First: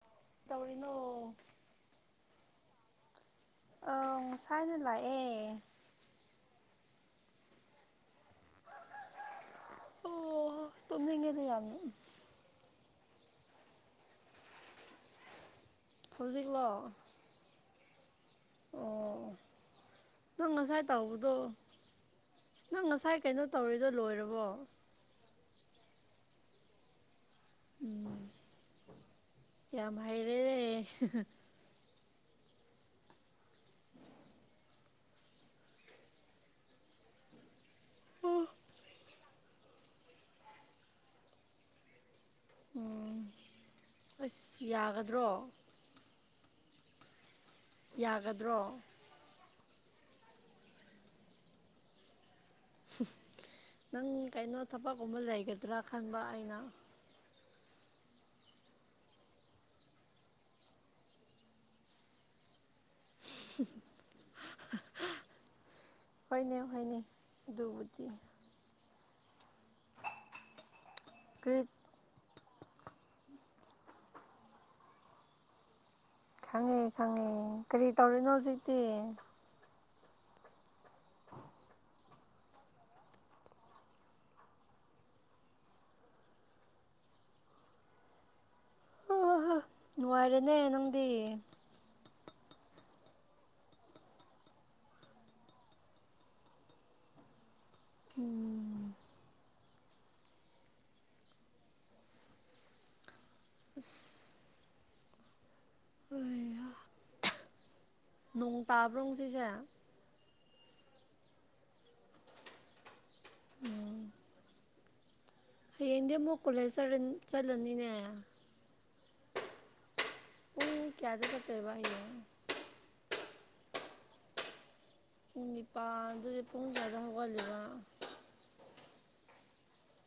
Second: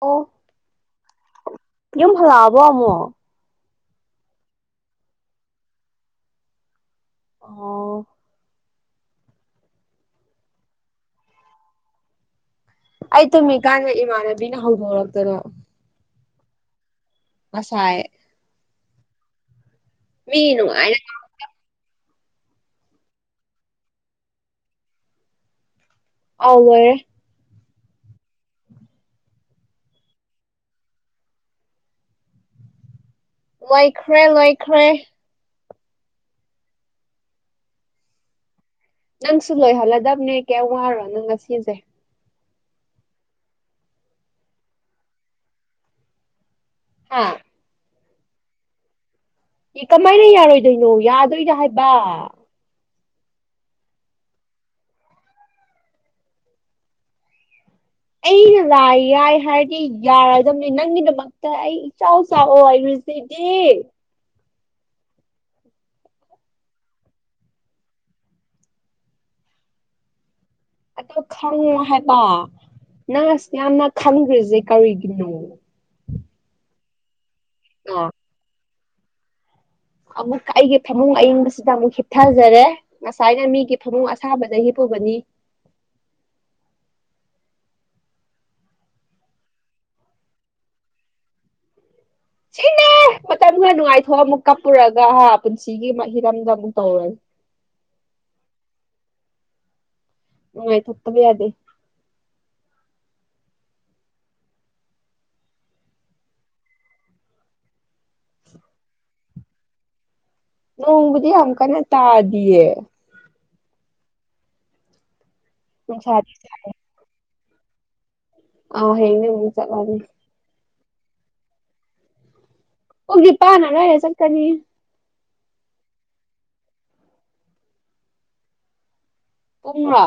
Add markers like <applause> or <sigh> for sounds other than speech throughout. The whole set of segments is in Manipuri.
ꯑꯣ ꯇꯧꯔꯤꯅꯣ ꯌꯨꯝ ꯍꯜꯂꯛꯑꯕꯣ ꯑꯃꯨꯛ ꯑꯪ ꯉꯁꯥꯏꯅ ꯂꯥꯛ ꯑꯦ ꯑꯣ <unintelligible> ꯇꯨꯝꯅꯤꯡꯉꯦꯅꯦ ꯌꯥꯝ ꯑꯩ ꯇꯨꯝꯃꯤꯀꯥꯟꯗ ꯏꯃꯥꯟꯅꯕꯤꯅ ꯍꯧꯗꯣꯔꯛꯇꯅꯣ ꯍꯧꯖꯤꯛꯂꯣ ꯉꯁꯥꯏ ꯑꯣ ꯃꯤ ꯅꯪ ꯉꯁꯥꯏ ꯅꯨꯡꯉꯥꯏꯅ ꯇꯧꯕꯗꯣ ꯅꯪ ꯉꯁꯥꯏ ꯀꯩꯅꯣ ꯇꯧꯔꯤꯗꯣ ꯂꯣꯏꯔꯕꯣ ꯑꯧ ꯂꯣꯏꯔꯦ ꯎꯝ ꯌꯥꯝ ꯍꯥꯏꯔꯦꯅꯦ <unintelligible> ꯂꯣꯏꯈ꯭ꯔꯦ ꯂꯣꯏꯈ꯭ꯔꯦ ꯅꯪꯁꯨ ꯂꯣꯏꯍꯜꯂꯗꯕꯅꯦ ꯀꯩꯝ ꯋꯥꯔꯨꯔꯅꯨ ꯉꯁꯤꯁꯦ ꯑꯁ ꯌꯥꯒꯗ꯭ꯔꯣ ꯍꯥ ꯌꯥꯒꯗ꯭ꯔꯣ ꯑꯦ ꯀꯃꯥꯏꯅ ꯌꯥꯔꯣꯏꯗꯣꯏꯅꯣ ꯌꯥꯗꯣꯏꯅꯦ ꯍꯥꯏꯕ <unintelligible> ꯅꯪ ꯀꯩꯅꯣ ꯊꯕꯛꯀꯨꯝꯕ ꯂꯩꯒꯗ꯭ꯔꯥ ꯈꯟꯕ ꯑꯩꯅ ꯑꯩꯅ ꯂꯥꯏ ꯌꯥꯏ ꯍꯥꯏꯔꯗꯤ ꯌꯥꯔꯗꯕꯅꯤ ꯅꯪꯒꯤꯗꯃꯛꯇ ꯑꯩ ꯏꯆꯥꯎ ꯆꯥꯎꯑꯣ ꯁꯤꯗꯤ ꯍꯣꯏꯅꯦ ꯍꯣꯏꯅꯦ ꯑꯗꯨꯕꯨꯗꯤ ꯑꯗꯣ ꯀꯔꯤ ꯈꯪꯉꯣ ꯍꯥꯏꯕ ꯅꯪꯅ ꯑꯁꯨꯛ ꯌꯥꯝꯅ ꯈꯪꯗ꯭ꯔꯤꯁꯤꯅ ꯀꯔꯤꯒꯤꯅꯣ ꯈꯪꯉꯦ ꯈꯪꯉꯦ ꯀꯔꯤ ꯑ ꯇꯧꯔꯤꯅꯣ ꯍꯧꯖꯤꯛꯇꯤ ꯑꯃꯨꯛ ꯑꯩꯒꯤ ꯐꯃꯨꯡ ꯑꯏꯪꯕꯁꯤꯗ ꯑꯃꯨꯛ ꯍꯝꯞꯊꯖꯔꯦ ꯉꯁꯥꯏꯅ ꯃꯤꯒꯤ ꯐꯃꯨꯡ ꯑꯁꯥꯕꯗ ꯍꯤꯞꯄꯨꯕꯅꯤ ꯑꯣ ꯅꯨꯡꯉꯥꯏꯔꯦꯅꯦ ꯅꯪꯗꯤ ꯁꯤꯅꯦ ꯃꯇꯝ ꯈꯔ ꯅꯨꯡꯉꯥꯏꯊꯣꯛꯑ ꯑꯃꯨꯛ ꯀꯥꯞꯄꯨꯔꯒ ꯍꯥ ꯄꯨꯟꯁꯤꯒꯤ ꯍꯤꯔꯝꯗ ꯑꯃꯨꯛ ꯇꯧꯔꯅꯤ ꯅꯨꯡꯉꯥꯏ ꯊꯣꯛꯇꯕ ꯌꯥꯗꯦ ꯑꯁ ꯅꯣꯡ ꯇꯥꯕ꯭ꯔꯣ ꯉꯁꯤꯁꯦ ꯅꯣꯡꯕꯨꯗꯤ ꯌꯥꯝ ꯀꯟꯅ ꯇꯥꯗꯤꯑꯦ ꯎꯝ ꯍꯌꯦꯡꯗꯤ ꯅꯨꯡꯁꯥꯗꯤ ꯑꯃꯨꯛ ꯀꯣꯂꯦꯖ ꯆꯠꯂꯅꯤꯅꯦ ꯑꯧ ꯍꯌꯦꯡꯗꯩ ꯑꯃꯨꯛ ꯆꯠꯂꯅꯤ ꯄꯨꯡ ꯀꯌꯥꯗꯩ ꯆꯠꯇꯣꯏꯕ ꯍꯌꯦꯡ ꯄꯨꯡ ꯅꯤꯄꯥꯟ ꯑꯗꯥꯏꯗ ꯆꯠꯀꯅꯤ ꯄꯨꯡ ꯅꯤꯄꯥꯜꯗꯨꯗꯤ ꯄꯨꯡ ꯀꯌꯥꯗ ꯍꯧꯒꯠꯂꯤꯕ ꯄꯨꯡꯔꯣ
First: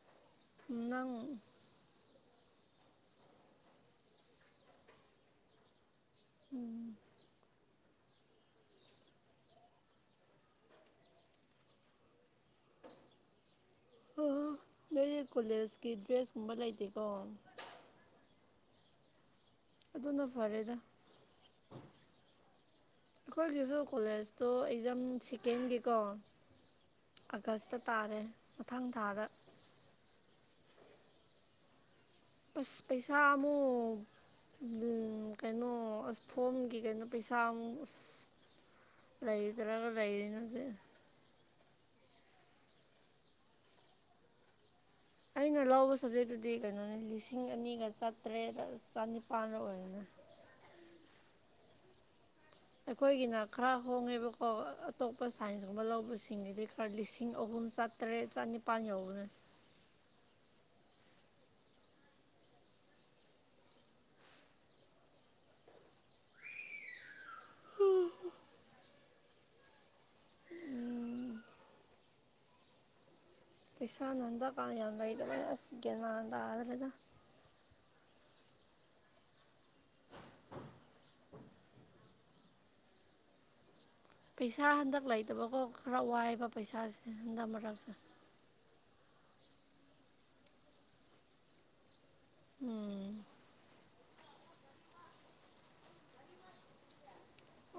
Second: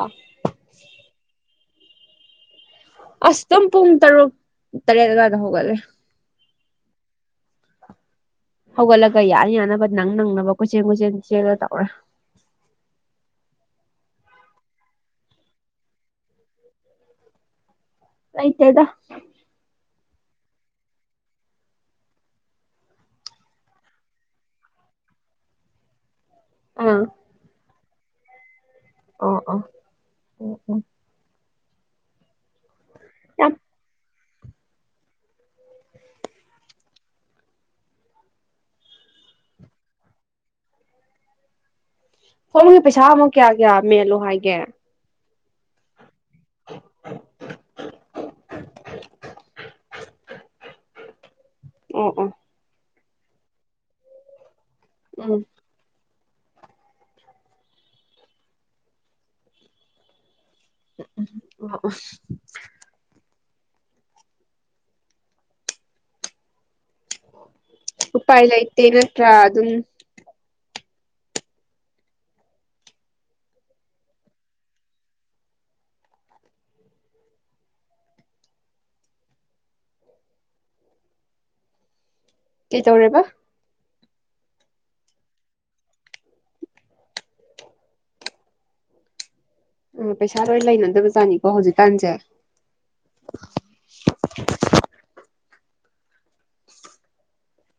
ꯅꯪ ꯑꯁ ꯑꯗꯨꯝ ꯄꯨꯡ ꯇꯔꯨꯛ ꯇꯔꯦꯠ ꯑꯗꯨꯋꯥꯏꯗ ꯍꯧꯒꯠꯂꯦ ꯎꯝ ꯍꯧꯒꯠꯂꯒ ꯌꯥ ꯌꯥꯅꯕ ꯅꯪ ꯅꯪꯅꯕ ꯀꯣꯏꯆꯦꯟ ꯀꯣꯏꯆꯦꯟ ꯆꯦꯜꯂ ꯇꯧꯔꯦ ꯅꯣꯏ ꯀꯣꯂꯦꯖꯀꯤ ꯗ꯭ꯔꯦꯁ ꯀꯨꯝꯕ ꯂꯩꯇꯦꯀꯣ ꯑꯥꯏꯇꯦꯗ ꯑꯗꯨꯅ ꯐꯔꯦꯗ ꯑꯩꯈꯣꯏꯒꯤꯁꯨ ꯀꯣꯂꯦꯖꯇꯣ ꯑꯦꯛꯖꯥꯝ ꯁꯤꯀꯦꯟꯒꯤꯀꯣ ꯑꯥ ꯑꯥꯒꯁꯇ ꯇꯥꯔꯦ ꯃꯊꯪ ꯊꯥꯗ ꯑꯣ ꯑꯣ ꯎꯝ ꯎꯝ ꯑꯁ ꯄꯩꯁꯥ ꯌꯥꯝ ꯑꯃꯨꯛ ꯎꯝ ꯀꯩꯅꯣ ꯑꯁ ꯐꯣꯝꯒꯤ ꯀꯩꯅꯣ ꯄꯩꯁꯥ ꯑꯃꯨꯛ ꯑꯁ ꯂꯩꯥꯏꯗ꯭ꯔꯥꯒ ꯂꯩꯔꯤꯅꯁꯦ ꯍꯣꯡꯕꯒꯤ ꯄꯩꯁꯥ ꯑꯃꯨ ꯀꯌꯥ ꯀꯌꯥ ꯃꯦꯜꯂꯣ ꯍꯥꯏꯒꯦ ꯑꯩꯅ ꯂꯧꯕ ꯁꯕꯖꯦꯛꯇꯨꯗꯤ ꯀꯩꯅꯣꯅꯤ ꯂꯤꯁꯤꯡ ꯑꯅꯤꯒ ꯆꯥꯇ꯭ꯔꯦꯠ ꯆꯅꯤꯄꯥꯟꯗ ꯑꯣꯏꯔꯅꯦ ꯎꯝ ꯎꯝ ꯑꯩꯈꯣꯏꯒꯤꯅ ꯈꯔ ꯍꯣꯡꯉꯦꯕꯀꯣ ꯑꯇꯣꯞꯄ ꯎꯝ ꯁꯥꯏꯟꯁ ꯋꯂꯧꯕꯁꯤꯡꯒꯤꯗꯤ ꯈꯔ ꯂꯤꯁꯤꯡ ꯑꯍꯨꯝ ꯆꯥꯇꯔꯦꯠ ꯆꯅꯤꯄꯥꯜ ꯌꯧꯕꯅꯤ ꯎꯝ <unintelligible> ꯎꯄꯥꯏ ꯂꯩꯥꯇꯦ ꯅꯠꯇ꯭ꯔꯥ ꯑꯗꯨꯝ ꯎꯝ ꯄꯩꯁꯥ ꯅꯥꯟꯗ ꯀꯥꯟ ꯌꯥꯝ ꯂꯩꯗꯕꯅ ꯑꯁ ꯒꯟ ꯃꯟ ꯇꯥꯗ꯭ꯔꯦꯗ ꯀꯩ ꯇꯧꯔꯦꯕ ꯄꯩꯁꯥ ꯍꯟꯗꯛ ꯂꯩꯇꯕꯀꯣ ꯈꯔ ꯋꯥꯏꯑꯦꯕ ꯄꯩꯁꯥꯁꯦ ꯍꯟꯗꯛ ꯃꯔꯛꯁꯦ ꯎꯝ ꯄꯩꯁꯥ ꯂꯣꯏꯅ ꯂꯩꯅꯗꯕ ꯖꯥꯠꯅꯤꯀꯣ ꯍꯧꯖꯤꯛꯀꯥꯟꯁꯦ ꯎꯝ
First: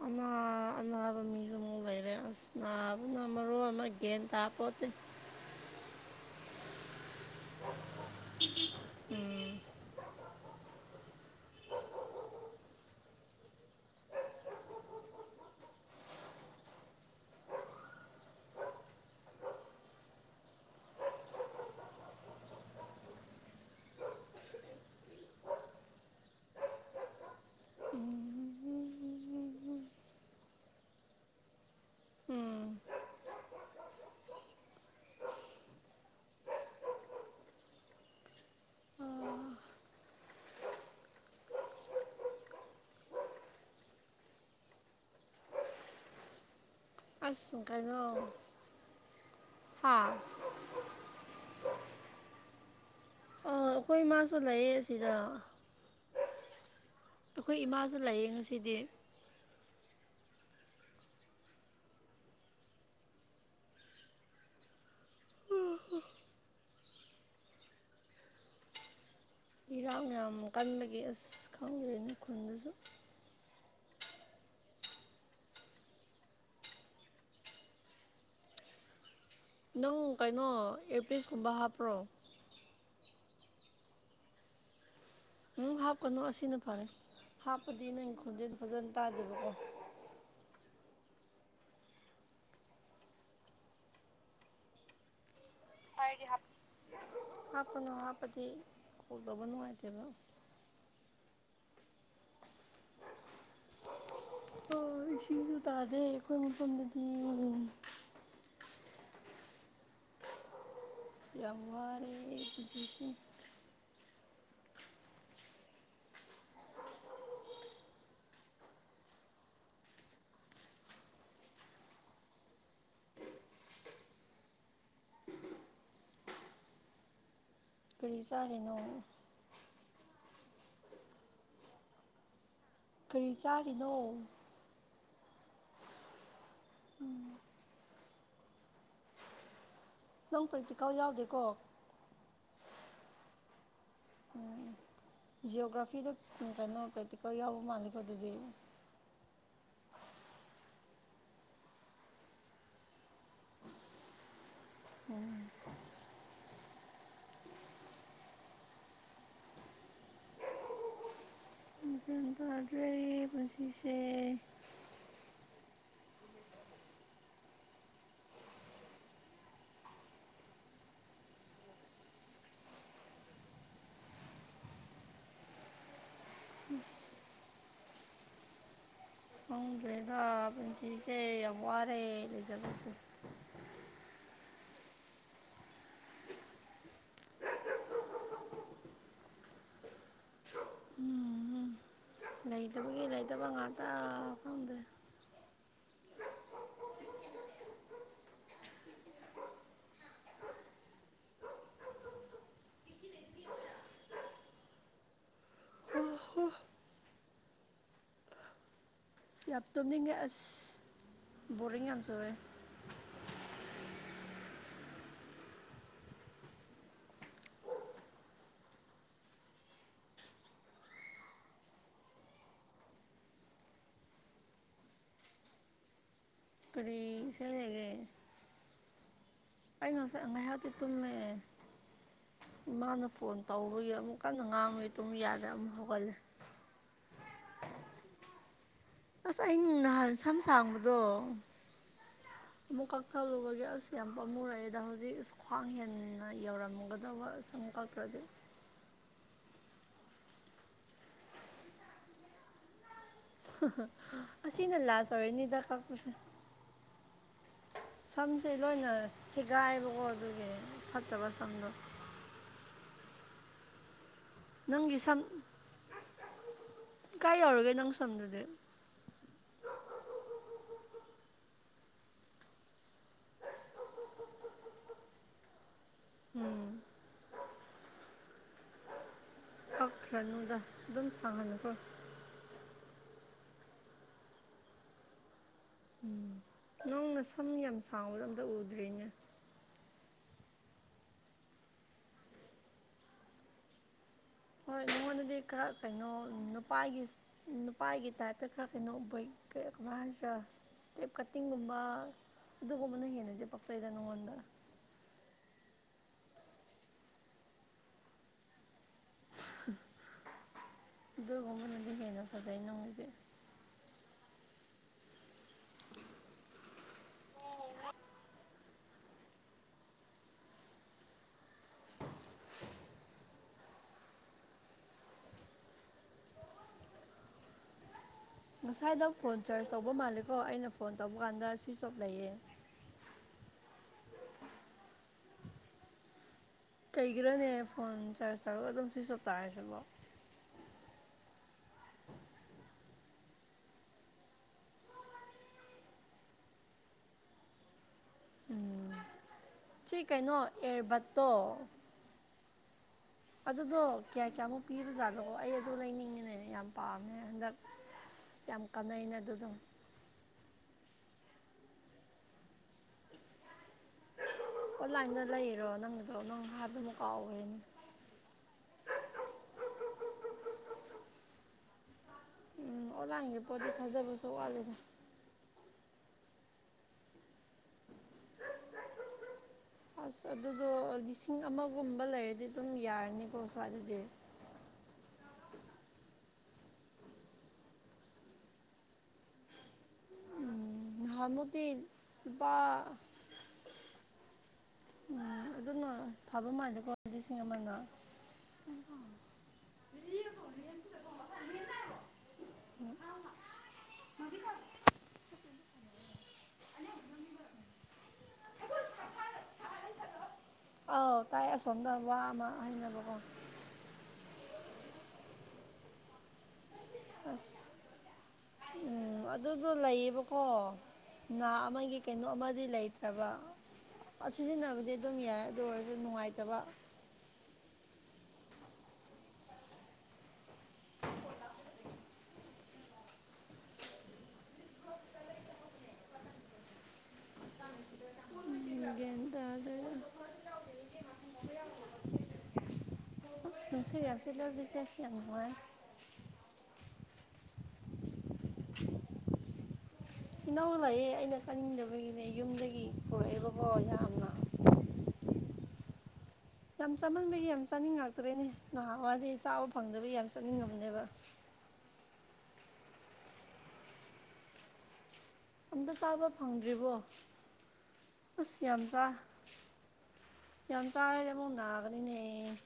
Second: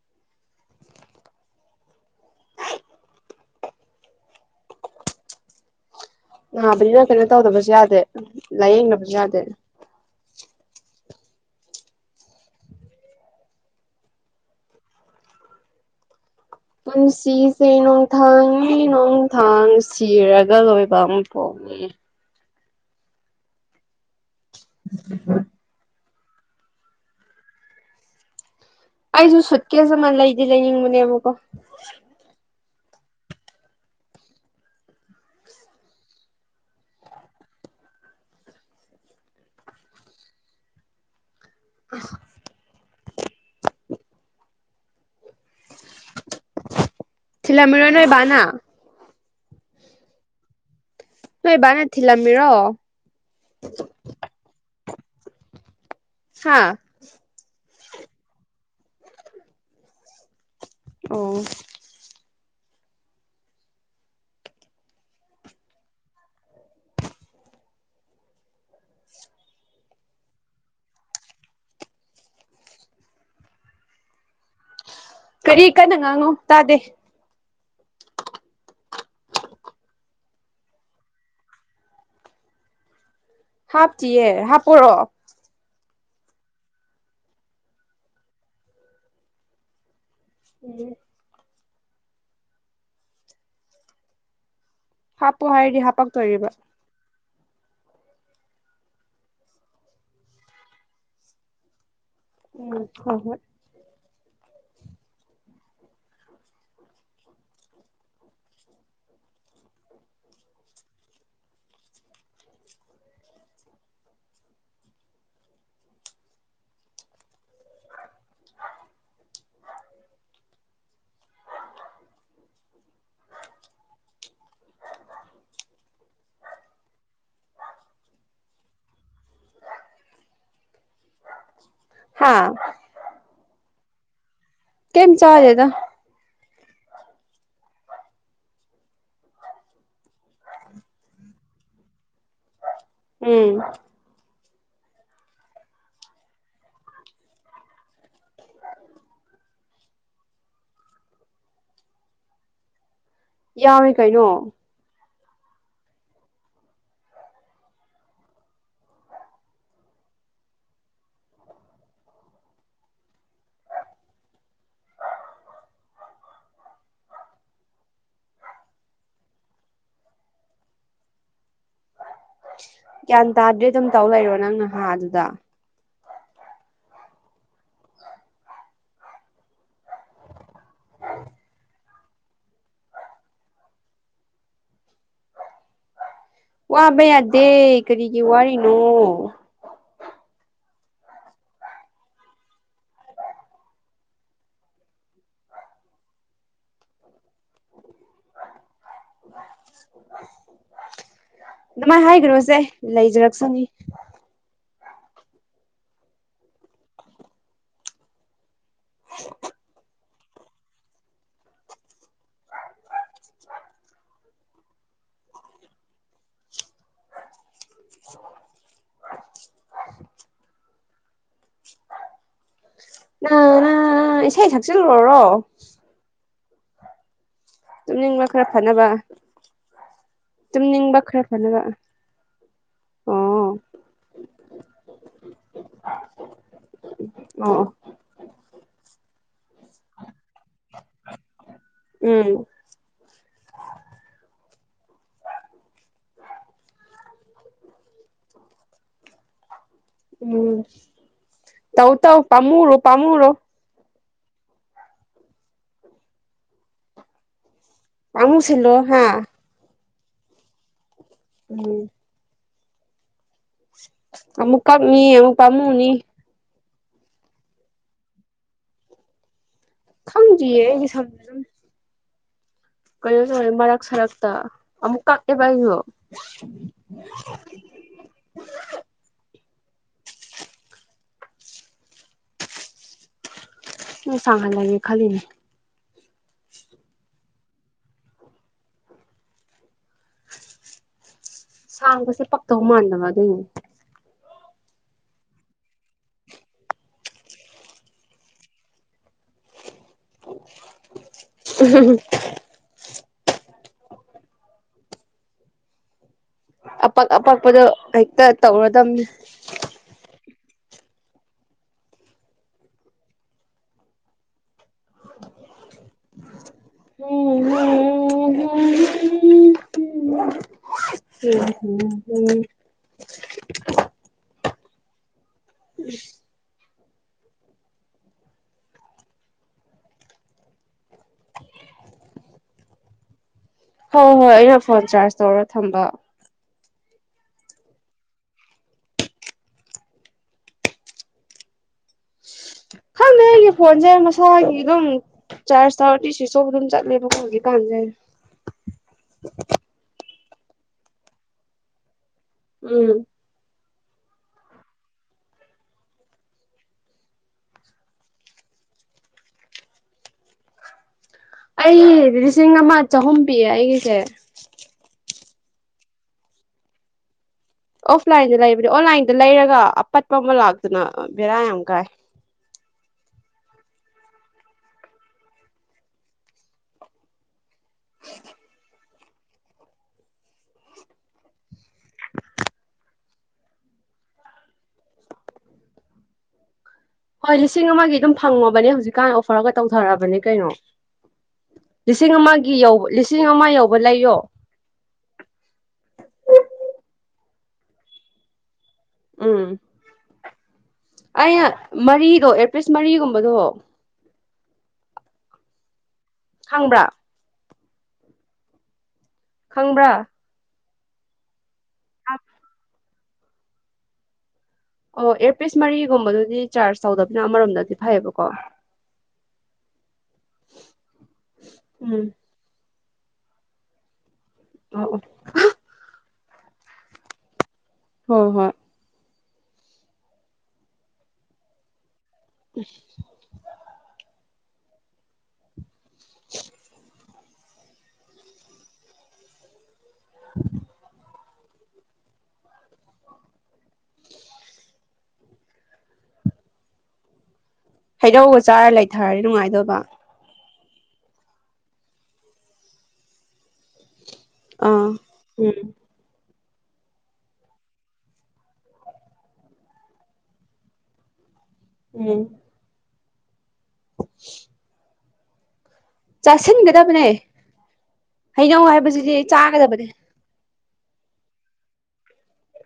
ꯑꯅꯥ ꯑꯅꯥꯕ ꯃꯤꯁꯨ ꯑꯃꯨꯛ ꯂꯩꯔꯦ ꯑꯁ ꯅꯥꯕꯅ ꯃꯔꯣꯟꯑꯃ ꯒꯟ ꯇꯥꯄꯣꯠꯇꯦ ꯅꯥꯕꯅꯤꯅ ꯀꯩꯅꯣ ꯇꯧꯗꯕꯁꯨ ꯌꯥꯗꯦ ꯂꯥꯏꯌꯦꯡꯗꯕꯁꯨ ꯌꯥꯗꯦ ꯄꯨꯟꯁꯤꯁꯦ ꯅꯣꯡꯊꯥꯡꯅꯤ ꯅ ꯣꯡꯊꯥꯡ ꯁꯤꯔꯒ ꯂꯣꯏꯕ ꯑꯃ ꯄꯣꯛ ꯅꯤ <unintelligible> ꯑꯩꯁꯨ ꯁꯨꯠ ꯀꯦꯁ ꯃꯂ ꯂꯩꯗꯂ ꯅꯤꯡꯪ ꯃꯅꯦꯕꯒꯣ ꯎꯝ ꯑꯁ ꯑꯁ ꯊꯤꯂꯝꯃꯤꯔꯣꯅꯣꯏ ꯕꯥꯅꯥ ꯍꯥꯥ ꯅꯣꯏꯕꯅ ꯊꯤꯔꯝꯃꯤꯔꯣ ꯑꯥ ꯑꯩꯈꯣꯏ ꯏꯃꯥꯁꯨ ꯂꯩꯌꯦ ꯁꯤꯗ ꯍꯥꯥ ꯑꯩꯈꯣꯏ ꯏꯃꯥꯁꯨ ꯂꯩꯌꯦꯡ ꯉꯁꯤꯗꯤ ꯑꯣ ꯏꯔꯥꯡ ꯌꯥꯝ ꯀꯟꯕꯒꯤ ꯑꯁ ꯈꯪꯗꯔꯦꯅꯦꯈꯨꯟꯗꯁꯨ ꯀꯔꯤ ꯀꯟꯅ ꯉꯥꯡꯉꯣ ꯇꯥꯗꯦ ꯅꯪ ꯀꯩꯅꯣ ꯏꯌꯔꯄꯤꯁꯀꯨꯝꯕ ꯍꯥꯞꯄ꯭ꯔꯣ ꯍꯞ ꯇꯤꯌꯦꯍꯥꯞꯄꯣꯔꯣ ꯎꯝ ꯍꯥꯞꯀꯅꯨ ꯑꯁꯤꯅ ꯐꯔꯦ ꯍꯥꯞꯄꯗꯤ ꯅꯪꯒꯤ ꯈꯣꯟꯖ ꯦꯗꯣ ꯐꯖꯅ ꯇꯥꯗꯦꯕꯀꯣ ꯎꯝ ꯍꯥꯞꯄꯨ ꯍꯥꯏꯔꯗꯤ ꯍꯥꯄꯛꯇꯣꯔꯤꯕ ꯍꯥꯞꯄꯅꯣ ꯍꯥꯞ ꯄꯗꯤ ꯀꯣꯟꯇꯧꯕ ꯅꯨꯡꯉꯥꯏ ꯇꯦꯕꯥ ꯎꯝ ꯍꯣꯏ ꯍꯣꯏ ꯑꯣ ꯏꯁꯤꯡꯁꯨ ꯇꯥꯗꯦ ꯑꯩꯈꯣꯏ ꯃꯐꯝꯗꯗꯤ ꯌꯥꯝ ꯋꯥꯔꯦ ꯄꯨꯟꯁꯤꯁꯦ ꯀꯔꯤ ꯆꯥꯔꯤꯅꯣ ꯍꯥꯥ ꯀꯔꯤ ꯆꯥꯔꯤꯅꯣ ꯀꯦꯝ ꯆꯥꯗꯦꯗ ꯅꯪ ꯄ꯭ꯔꯦꯛꯇꯤꯀꯦꯜ ꯌꯥꯎꯗꯦꯀꯣ ꯎꯝ ꯖꯤꯑꯣꯒ꯭ꯔꯥꯐꯤꯗ ꯀꯩꯅꯣ ꯄ꯭ꯔꯦꯛꯇꯤꯀꯦꯜ ꯌꯥꯎꯕ ꯃꯥꯜꯂꯤꯀꯣ ꯑꯗꯨꯗꯤ ꯌꯥꯎꯌꯦ ꯀꯩꯅꯣ ꯎꯝ ꯒ꯭ꯌꯥꯟ ꯇꯥꯗ꯭ꯔꯦ ꯄꯨꯟꯁꯤꯁꯦ ꯒ꯭ꯌꯥꯟ ꯇꯥꯗ꯭ꯔꯦ ꯑꯗꯨꯝ ꯇꯧ ꯂꯩꯔꯣ ꯅꯪꯅ ꯍꯥꯥ ꯑꯗꯨꯗ ꯢꯁ ꯑꯗ ꯄꯨꯟꯁꯤꯁꯦ ꯌꯥꯝ ꯋꯥꯔꯦ ꯂꯩꯖꯕꯁꯦ ꯋꯥꯕ ꯌꯥꯗꯦ ꯀꯔꯤꯒꯤ ꯋꯥꯔꯤꯅꯣ ꯎꯝ ꯂꯩꯇꯕꯒꯤ ꯂꯩꯇꯕ ꯉꯥꯛꯇ ꯈꯪꯗꯦ ꯑꯗꯨꯃꯥꯏꯅ ꯍꯥꯏꯒꯅꯨꯁꯦ ꯂꯩꯖꯔꯛꯆꯥꯅꯤ ꯌꯥꯝ ꯇꯨꯝꯅꯤꯡꯉꯦ ꯑꯁ ꯕꯣꯔꯤꯡ ꯌꯥꯝ ꯆꯨꯢꯌꯦ <unintelligible> ꯅ ꯅ ꯏꯁꯩ ꯁꯛꯆꯤꯜꯂꯨꯔꯣ ꯢꯁ ꯇꯨꯝꯅꯤꯡꯕ ꯈꯔ ꯐꯅꯕ ꯑꯩ ꯉꯁꯥꯢ ꯉꯥꯏꯍꯥꯛꯇꯤ ꯇꯨꯝꯅꯤꯡꯕ ꯇꯨꯝꯃꯦ ꯈꯔ ꯐꯅꯕ ꯏꯃꯥꯅ ꯐꯣꯟ ꯑꯣ ꯇꯧꯔꯨꯏ ꯑꯃꯨꯛ ꯀꯟꯅ ꯉꯥꯡꯉꯨꯏ ꯑꯗꯨꯝ ꯌꯥꯗ ꯑꯃꯨꯛ ꯍꯧꯒꯠꯂꯦ ꯑꯣ ꯑꯁ ꯑꯩ ꯅꯍꯥꯟ ꯁꯝ ꯁꯥꯡꯕꯗꯣ ꯎꯝ ꯑꯃꯨꯛ ꯀꯛꯊꯠꯂꯨꯕꯒꯤ ꯑꯁ ꯌꯥꯝ ꯄꯥꯝꯃꯨꯔꯛꯑꯦꯗ ꯍꯧꯖꯤꯛ ꯈ꯭ꯋꯥꯡ ꯍꯦꯟꯅ ꯌꯧꯔꯝꯒꯗꯕ ꯑꯁ ꯑꯃꯨꯛ ꯀꯥꯛꯇ꯭ꯔꯗꯤ ꯎꯝ ꯇꯧ ꯇꯧ ꯄꯥꯝꯃꯨꯔꯣ ꯄꯥꯝꯃꯨꯔꯣ ꯑꯁꯤꯅ ꯂꯥꯢꯁ ꯑꯣꯢꯔꯅꯤꯗ ꯀꯥꯛꯄꯁꯦ ꯁꯝꯁꯦ ꯄꯥꯝꯃꯨꯁꯤꯜꯂꯣ ꯂꯣꯏꯅ ꯍꯥ ꯁꯦꯒꯥꯏꯕꯀꯣ ꯑꯗꯨꯒꯤ ꯐꯠꯇꯕ ꯁꯝꯗꯣ ꯎꯝ ꯑꯃꯨꯛ ꯅꯪꯒꯤ ꯀꯝꯅꯤ ꯁꯝ ꯑꯃꯨꯛ ꯄꯥꯃꯨꯅꯤ ꯀꯥꯏ ꯑꯣꯏꯔꯒꯦ ꯅꯪ ꯁꯥꯝꯗꯨꯨꯗꯤ ꯈꯪꯗꯦꯌꯦ ꯑꯩꯒꯤ ꯁꯥꯝꯗꯤ ꯀꯩꯅꯣ ꯇꯧꯔꯦ ꯃꯔꯛ ꯁꯔꯛꯇ ꯑꯃꯨꯛ ꯀꯛꯑꯦꯕ ꯑꯩꯁꯨ ꯎꯝ ꯀꯛꯈ꯭ꯔꯅꯨꯗ ꯑꯗꯨꯝ ꯁꯥꯡꯍꯜꯂꯨꯀꯣ ꯑꯝ ꯁꯥꯡꯍꯥꯜꯂꯒꯦ ꯈꯥꯜꯂꯤꯅꯦ ꯅꯪꯅ ꯁꯝ ꯌꯥꯝ ꯁꯥꯡꯕꯗꯣ ꯑꯝꯇ ꯎꯗ꯭ꯔꯤꯅꯦ ꯁꯥꯡꯕꯁꯦ ꯄꯥꯛꯇꯧ ꯃꯥꯟꯗꯕ ꯑꯗꯨꯏꯅꯦ ꯍꯣꯏ ꯅꯪꯉꯣꯟꯗꯗꯤ ꯈꯔ ꯀꯩꯅꯣ ꯅꯨꯄꯥꯒꯤ ꯅꯨꯄꯥꯒꯤ ꯇꯥꯏꯞꯇ ꯈꯔ ꯀꯩꯅꯣ ꯕꯣꯢ ꯀꯩ ꯀꯃꯥꯢ ꯍꯥꯢꯁꯤꯔ ꯏꯁꯇꯦꯞ ꯀꯠꯇꯤꯡꯒꯨꯝꯕ ꯑꯗꯨꯒꯨꯝꯕꯅ ꯍꯦꯟꯅꯗꯤ ꯄꯥꯛꯆꯩꯗ ꯅꯉꯣꯟꯗꯅ ꯑꯄꯥꯛꯛ ꯑꯄꯥꯛꯄꯗꯣ ꯍꯦꯛꯇ ꯇꯧꯔꯗꯕꯅꯤ ꯑꯗꯨꯒꯨꯝꯕꯅꯗꯤ ꯍꯦꯟꯅ ꯐꯖꯩ ꯅꯪꯗꯤ ꯎ <inaudible> ꯍ ꯍꯝ <inaudible> ꯎꯝ <inaudible> ꯉꯁꯥꯏꯗ ꯐꯣꯟ ꯆꯥꯔꯖ ꯇꯧꯕ ꯃꯥꯜꯂꯦꯀꯣ ꯑꯩꯅ ꯐꯣꯟ ꯇꯧꯕ ꯀꯥꯟꯗ ꯁ꯭ꯋꯤꯁ ꯑꯣꯞ ꯂꯩꯌꯦ ꯍꯣꯏ ꯍꯣꯏ ꯑꯩꯅ ꯐꯣꯟ ꯆꯥꯔꯖ ꯇꯧꯔꯒ ꯊꯝꯕ ꯀꯩꯒꯤꯔꯣꯅꯦ ꯐꯣꯟ ꯆꯥꯔꯖ ꯇꯧꯔꯒ ꯑꯗꯨꯝ ꯁ꯭ꯋꯁꯣꯞ ꯇꯥꯔꯁꯤꯕꯣ ꯈꯪꯗꯦ ꯑꯩꯒꯤ ꯐꯣꯟꯁꯦ ꯃꯁꯥꯒꯤ ꯑꯗꯨꯝ ꯆꯥꯔꯁ ꯇꯧꯔꯗꯤ ꯁꯨ꯭ꯋꯤꯞ ꯁꯣꯕ ꯑꯗꯨꯝ ꯆꯠꯂꯦꯕꯀꯣ ꯍꯧꯖꯤꯛꯀꯥꯟꯁꯦ ꯎꯝ ꯁꯤ ꯀꯩꯅꯣ ꯑꯦꯔꯕꯥꯠꯇꯣ ꯎꯝ ꯑꯗꯨꯗꯣ ꯀꯌꯥ ꯀꯌꯥꯃꯨꯛ ꯄꯤꯕꯖꯥꯠꯅꯣ ꯑꯩ ꯑꯗꯨ ꯂꯩꯅꯤꯡꯉꯤꯅꯦꯅꯦ ꯌꯥꯝ ꯄꯥꯝꯃꯦ ꯍꯟꯗꯛ ꯌꯥꯝ ꯀꯥꯟꯅꯩꯩꯅ ꯑꯗꯨ ꯑꯗꯨꯝ ꯑꯩ ꯂꯤꯁꯤꯡ ꯑꯃ ꯆꯍꯨꯝ ꯄꯤꯌꯦ ꯑꯩꯒꯤꯁꯦ ꯑꯣꯟꯂꯥꯏꯟꯗ ꯂꯩꯔꯣ ꯅꯪꯒꯤꯗꯣ ꯅꯪ ꯍꯥꯏꯕ ꯑꯃꯛ ꯀꯥꯎꯈ꯭ꯔꯦꯅꯦ ꯑꯣꯐꯂꯥꯏꯟꯗ ꯂꯩꯕꯅꯤ ꯑꯣꯟꯂꯥꯏꯟꯗ ꯂꯩꯔꯒ ꯑꯄꯠꯄ ꯑꯃ ꯂꯥꯛꯇꯅ ꯕꯦꯔꯥ ꯌꯥꯝ ꯀꯥꯏ ꯎꯝ ꯑꯣꯟꯂꯥꯏꯟꯒꯤ ꯄꯣꯠꯇꯤ ꯊꯥꯖꯕꯁꯨ ꯋꯥꯠꯂꯦꯗ <unintelligible> ꯑꯁ ꯑꯗꯨꯗꯣ ꯂꯤꯁꯤꯡ ꯑꯃꯒꯨꯝꯕ ꯂꯩꯔꯗꯤ ꯑꯗꯨꯝ ꯌꯥꯔꯅꯤꯀꯣ ꯁ꯭ꯋꯥꯏ ꯑꯗꯨꯗꯤ ꯍꯣꯏ ꯂꯤꯁꯤꯡ ꯑꯃꯒꯤ ꯑꯗꯨꯝ ꯐꯪꯉꯕꯅꯦ ꯍꯧꯖꯤꯛꯀꯥꯟ ꯑꯣꯐꯔꯒ ꯇꯧꯊꯔꯛꯑꯕꯅꯦ ꯀꯩꯅꯣ ꯎꯝ ꯅꯍꯥꯟꯃꯨꯛꯇꯤ ꯂꯤꯁꯤꯡ ꯂꯨꯄꯥ ꯑꯃꯒꯤ ꯌꯧꯕ ꯂꯤꯁꯤꯡ ꯑꯃ ꯌꯧꯕ ꯂꯩꯌꯣ ꯎꯝ ꯑꯗꯨꯅ ꯐꯥꯕ ꯃꯥꯜꯂꯦꯀꯣ ꯂꯤꯁꯤꯡ ꯑꯃꯅ ꯎꯝ ꯑꯩꯅ ꯃꯔꯤꯗꯣ ꯑꯦꯔꯄꯤꯁ ꯃꯔꯤꯒꯨꯝꯕꯗꯣ ꯃꯗꯤ ꯈꯪꯕ꯭ꯔꯥ ꯈꯪꯕ꯭ꯔꯥ ꯑꯥꯎ ꯇꯥꯏ ꯑꯁꯣꯝꯗ ꯋꯥ ꯑꯃ ꯍꯥꯏꯕꯀꯣ ꯑꯣ ꯏꯌꯔꯄꯤꯁ ꯃꯔꯤꯒꯨꯝꯕꯗꯨꯗꯤ ꯆꯥꯔꯖ ꯇꯧꯗꯕꯅ ꯑꯁ ꯑꯃꯔꯣꯝꯗꯗꯤ ꯐꯩꯌꯦꯕꯀꯣ ꯎꯝ ꯑꯗꯨꯗꯣ ꯂꯩꯌꯦꯕꯀꯣ ꯥ ꯑꯃꯒꯤ ꯎꯝ ꯀꯩꯅꯣ ꯑꯃꯗꯤ ꯂꯩꯇ ꯍꯥꯏꯕ ꯁꯤꯖꯤꯟꯅꯕꯗꯤ ꯑꯣ ꯑꯣ ꯑꯗꯨꯝ ꯌꯥꯏ ꯑꯗꯨ ꯑꯣꯏꯔꯁꯨ ꯅꯨꯡꯉꯥꯏꯇꯕ ꯍꯣꯏ ꯍꯣꯏ ꯀ <unintelligible> <inaudible> ꯍꯦ ꯇ ꯑꯗꯨꯗ <unintelligible> <unintelligible> ꯅꯪꯁꯤꯔꯤꯎꯁꯦꯂꯣꯖꯤꯛ ꯆ ꯐꯈꯤ ꯌꯥꯝꯕꯉꯏ ꯍꯩꯗꯧꯒ ꯆꯥꯔ ꯂꯩꯊꯔꯗꯤ ꯅꯨꯡꯉꯥꯏꯗꯣꯏꯕ ꯏꯅꯥꯎ ꯂꯥꯛꯑꯦ ꯑꯩꯅ ꯆꯪꯅꯤꯡꯗꯕꯒꯤꯅꯦ ꯌꯨꯝꯗꯒꯤ ꯄꯨꯔꯛꯑꯦꯕꯀꯣ ꯌꯥꯝꯅ ꯑꯥ ꯎꯝ ꯌꯥꯝ ꯆꯃꯟꯕꯒꯤ ꯌꯥꯝ ꯆꯥꯅꯤꯡꯉꯛꯇ꯭ꯔꯦꯅꯦ ꯅꯍꯥꯟꯋꯥꯏꯗꯤꯩ ꯆꯥꯕ ꯐꯪꯗꯕꯒꯤ ꯌꯥꯝ ꯆꯥꯅꯤꯡꯉꯕꯅꯦꯕ ꯎꯝ <unintelligible> ꯑꯝꯇ ꯆꯥꯕ ꯐꯪꯗ꯭ꯔꯤꯕꯣ ꯆꯥꯁꯤꯟꯒꯗꯕꯅꯦ ꯑꯁ ꯍꯩꯅꯧ ꯌꯥꯝ ꯆ ꯍꯥꯏꯕꯁꯤꯗꯤ ꯆꯥꯒꯗꯕꯅꯦ ꯌꯥꯝ ꯆꯥꯔꯦ ꯑꯃꯨꯛ ꯅꯥꯒꯅꯤꯅꯦ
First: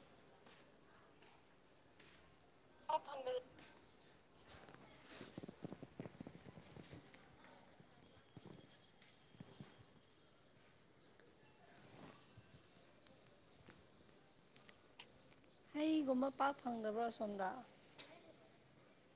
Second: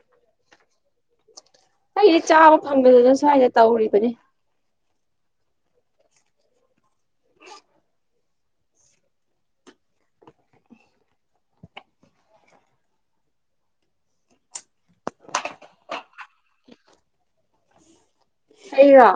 ꯑꯩꯗꯤ ꯆꯥꯕ ꯐꯪꯕꯗꯨꯅ ꯁ꯭ꯋꯥꯏꯗ ꯇꯧꯔꯤꯕꯅꯤ <unintelligible> <inaudible> ꯍꯩꯒꯨꯝꯕ ꯄꯥꯛ ꯐꯪꯗꯕ꯭ꯔꯣ ꯁꯣꯝꯗ ꯑꯩꯒꯣ